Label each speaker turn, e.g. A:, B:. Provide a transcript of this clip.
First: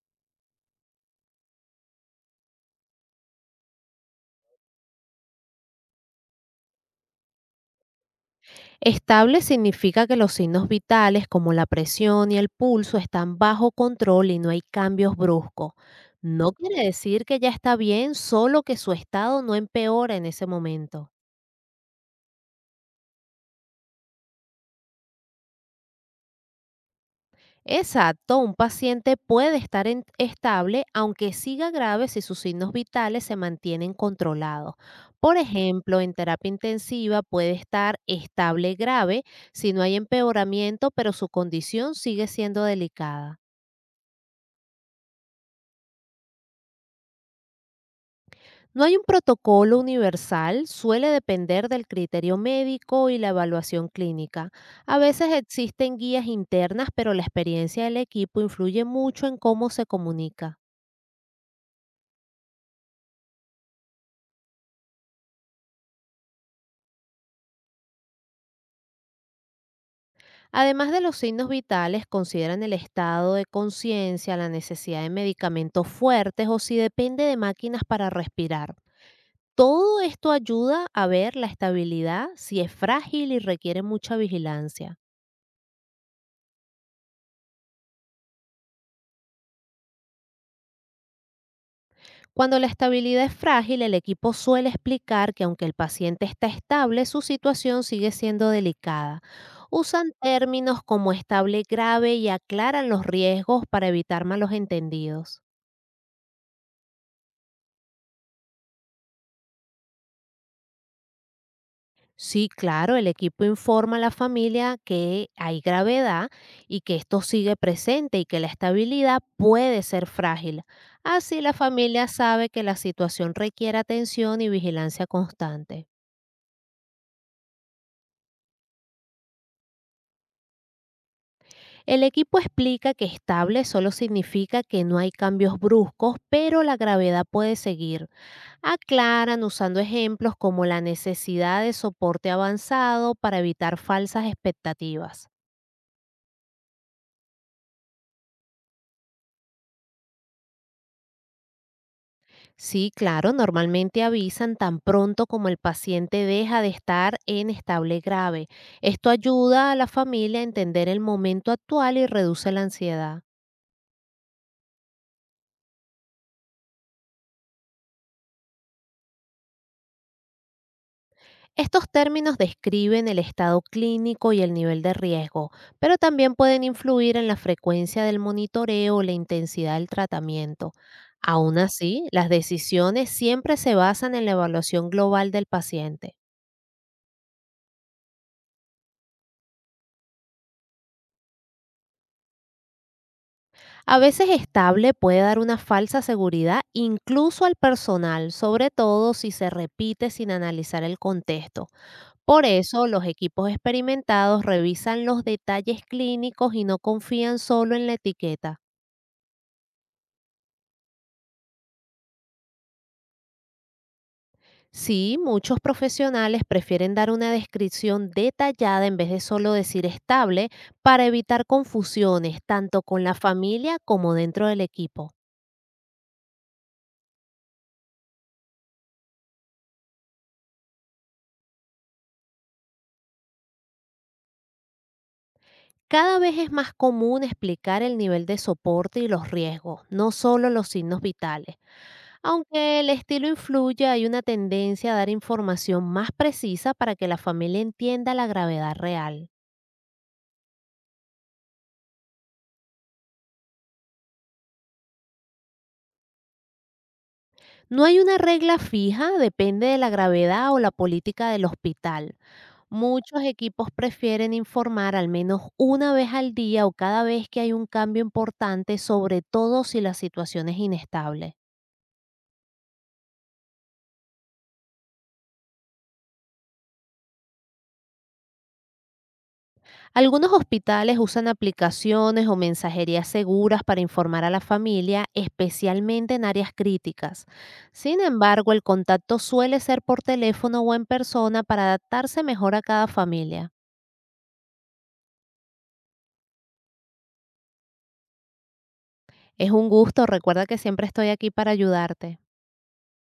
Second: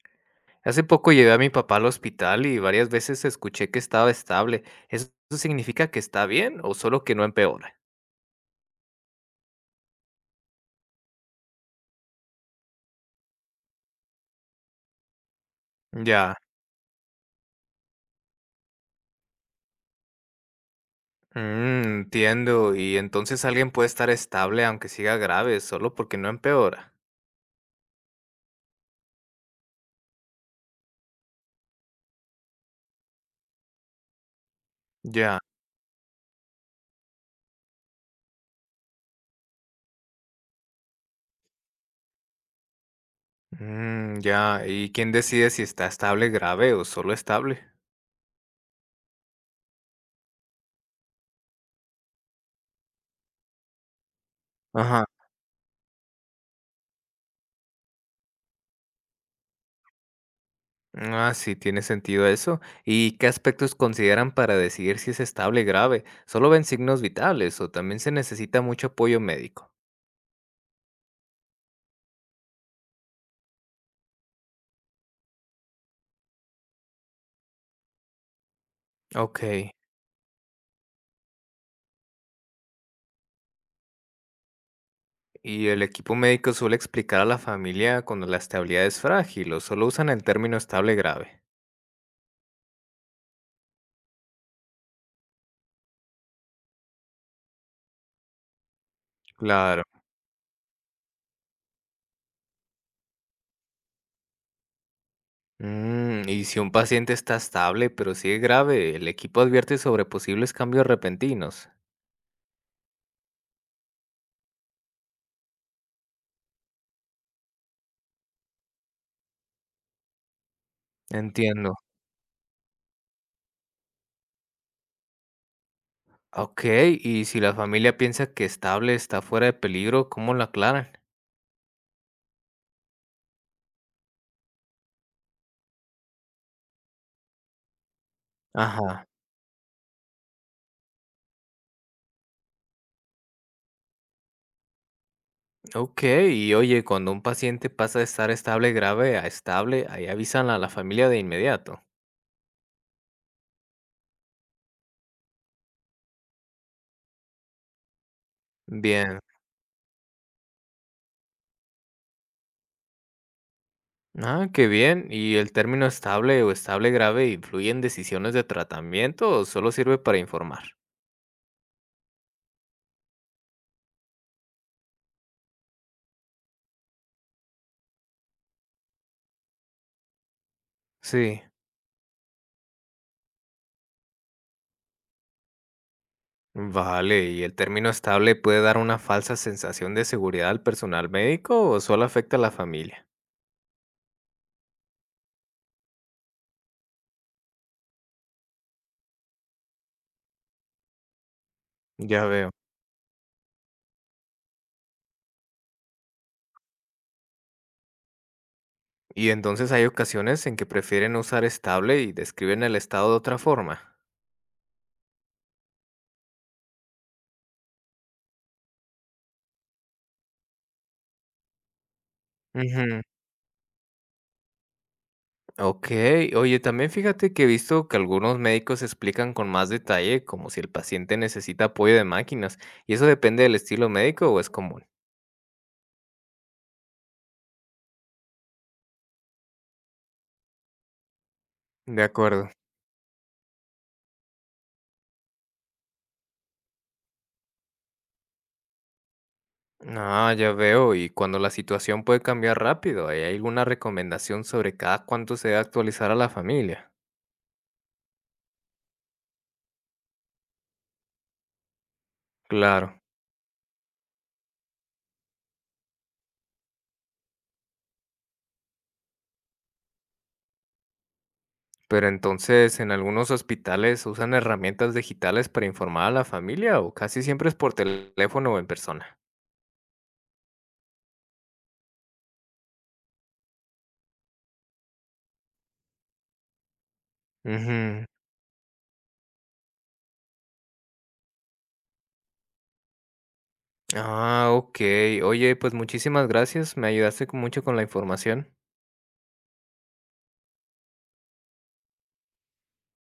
A: Hace poco llevé a mi papá al hospital y varias veces escuché que estaba estable. ¿Eso significa que está bien o solo que no empeora?
B: Estable significa que los signos vitales como la presión y el pulso están bajo control y no hay cambios bruscos.
A: Ya,
B: No quiere decir que ya está bien, solo que su estado no empeora en ese momento.
A: mm, entiendo. Y entonces alguien puede estar estable aunque siga grave, solo porque no empeora.
B: Exacto, un paciente puede estar estable aunque siga grave si sus signos vitales se mantienen controlados. Por
A: Ya,
B: ejemplo, en terapia intensiva puede estar estable grave si no hay empeoramiento, pero su condición sigue siendo delicada.
A: mm, ya. ¿Y quién decide si está estable, grave o solo estable?
B: No hay un protocolo universal, suele depender del criterio médico y la evaluación clínica. A
A: Ajá.
B: veces existen guías internas, pero la experiencia del equipo influye mucho en cómo se comunica.
A: Ah, sí, tiene sentido eso. ¿Y qué aspectos consideran para decidir si es estable, grave? ¿Solo ven signos vitales o también se necesita mucho apoyo médico?
B: Además de los signos vitales, consideran el estado de conciencia, la necesidad de medicamentos fuertes o si depende de máquinas para respirar.
A: Ok.
B: Todo esto ayuda a ver la estabilidad si es frágil y requiere mucha vigilancia.
A: ¿Y el equipo médico suele explicar a la familia cuando la estabilidad es frágil o solo usan el término estable grave?
B: Cuando la estabilidad es frágil, el equipo suele explicar que aunque el paciente está estable, su situación sigue siendo delicada.
A: Claro.
B: Usan términos como estable grave y aclaran los riesgos para evitar malos entendidos.
A: Y si un paciente está estable pero sigue grave, el equipo advierte sobre posibles cambios repentinos.
B: Sí, claro, el equipo informa a la familia que hay gravedad y que esto sigue presente y que la estabilidad puede ser frágil. Así la
A: Entiendo.
B: familia sabe que la situación requiere atención y vigilancia constante.
A: Ok, y si la familia piensa que estable está fuera de peligro, ¿cómo lo aclaran?
B: El equipo explica que estable solo significa que no hay cambios bruscos, pero la gravedad puede seguir.
A: Ajá.
B: Aclaran usando ejemplos como la necesidad de soporte avanzado para evitar falsas expectativas.
A: Ok, y oye, cuando un paciente pasa de estar estable grave a estable, ahí avisan a la familia de inmediato.
B: Sí, claro, normalmente avisan tan pronto como el paciente deja de estar en estable grave. Esto
A: Bien.
B: ayuda a la familia a entender el momento actual y reduce la ansiedad.
A: Ah, qué bien. ¿Y el término estable o estable grave influye en decisiones de tratamiento o solo sirve para informar?
B: Estos términos describen el estado clínico y el nivel de riesgo, pero también pueden influir en la frecuencia del monitoreo o la intensidad del tratamiento.
A: Sí.
B: Aún así, las decisiones siempre se basan en la evaluación global del paciente.
A: Vale, ¿y el término estable puede dar una falsa sensación de seguridad al personal médico o solo afecta a la familia?
B: A veces estable puede dar una falsa seguridad incluso al personal, sobre todo si se repite sin analizar el contexto.
A: Ya
B: Por
A: veo.
B: eso, los equipos experimentados revisan los detalles clínicos y no confían solo en la etiqueta.
A: ¿Y entonces hay ocasiones en que prefieren usar estable y describen el estado de otra forma?
B: Sí, muchos profesionales prefieren dar una descripción detallada en vez de solo decir estable para evitar confusiones tanto
A: Ujú.
B: con la familia como dentro del equipo.
A: Okey. Oye, también fíjate que he visto que algunos médicos explican con más detalle como si el paciente necesita apoyo de máquinas, ¿y eso depende del estilo médico o es común?
B: Cada vez es más común explicar el nivel de soporte y los riesgos, no solo los signos vitales.
A: De acuerdo.
B: Aunque el estilo influya, hay una tendencia a dar información más precisa para que la familia entienda la gravedad real.
A: Ah, ya veo. Y cuando la situación puede cambiar rápido, ¿hay alguna recomendación sobre cada cuánto se debe actualizar a la familia?
B: No hay una regla fija, depende de la gravedad o la política del hospital.
A: Claro.
B: Muchos equipos prefieren informar al menos una vez al día o cada vez que hay un cambio importante, sobre todo si la situación es inestable.
A: Pero entonces, ¿en algunos hospitales usan herramientas digitales para informar a la familia o casi siempre es por teléfono o en persona?
B: Algunos hospitales usan aplicaciones o mensajerías seguras para informar a la familia, especialmente en áreas críticas. Sin
A: Ujú.
B: embargo, el contacto suele ser por teléfono o en persona para adaptarse mejor a cada familia.
A: Ah, okey. Oye, pues muchísimas gracias, me ayudaste con mucho con la información.
B: Es un gusto, recuerda que siempre estoy aquí para ayudarte.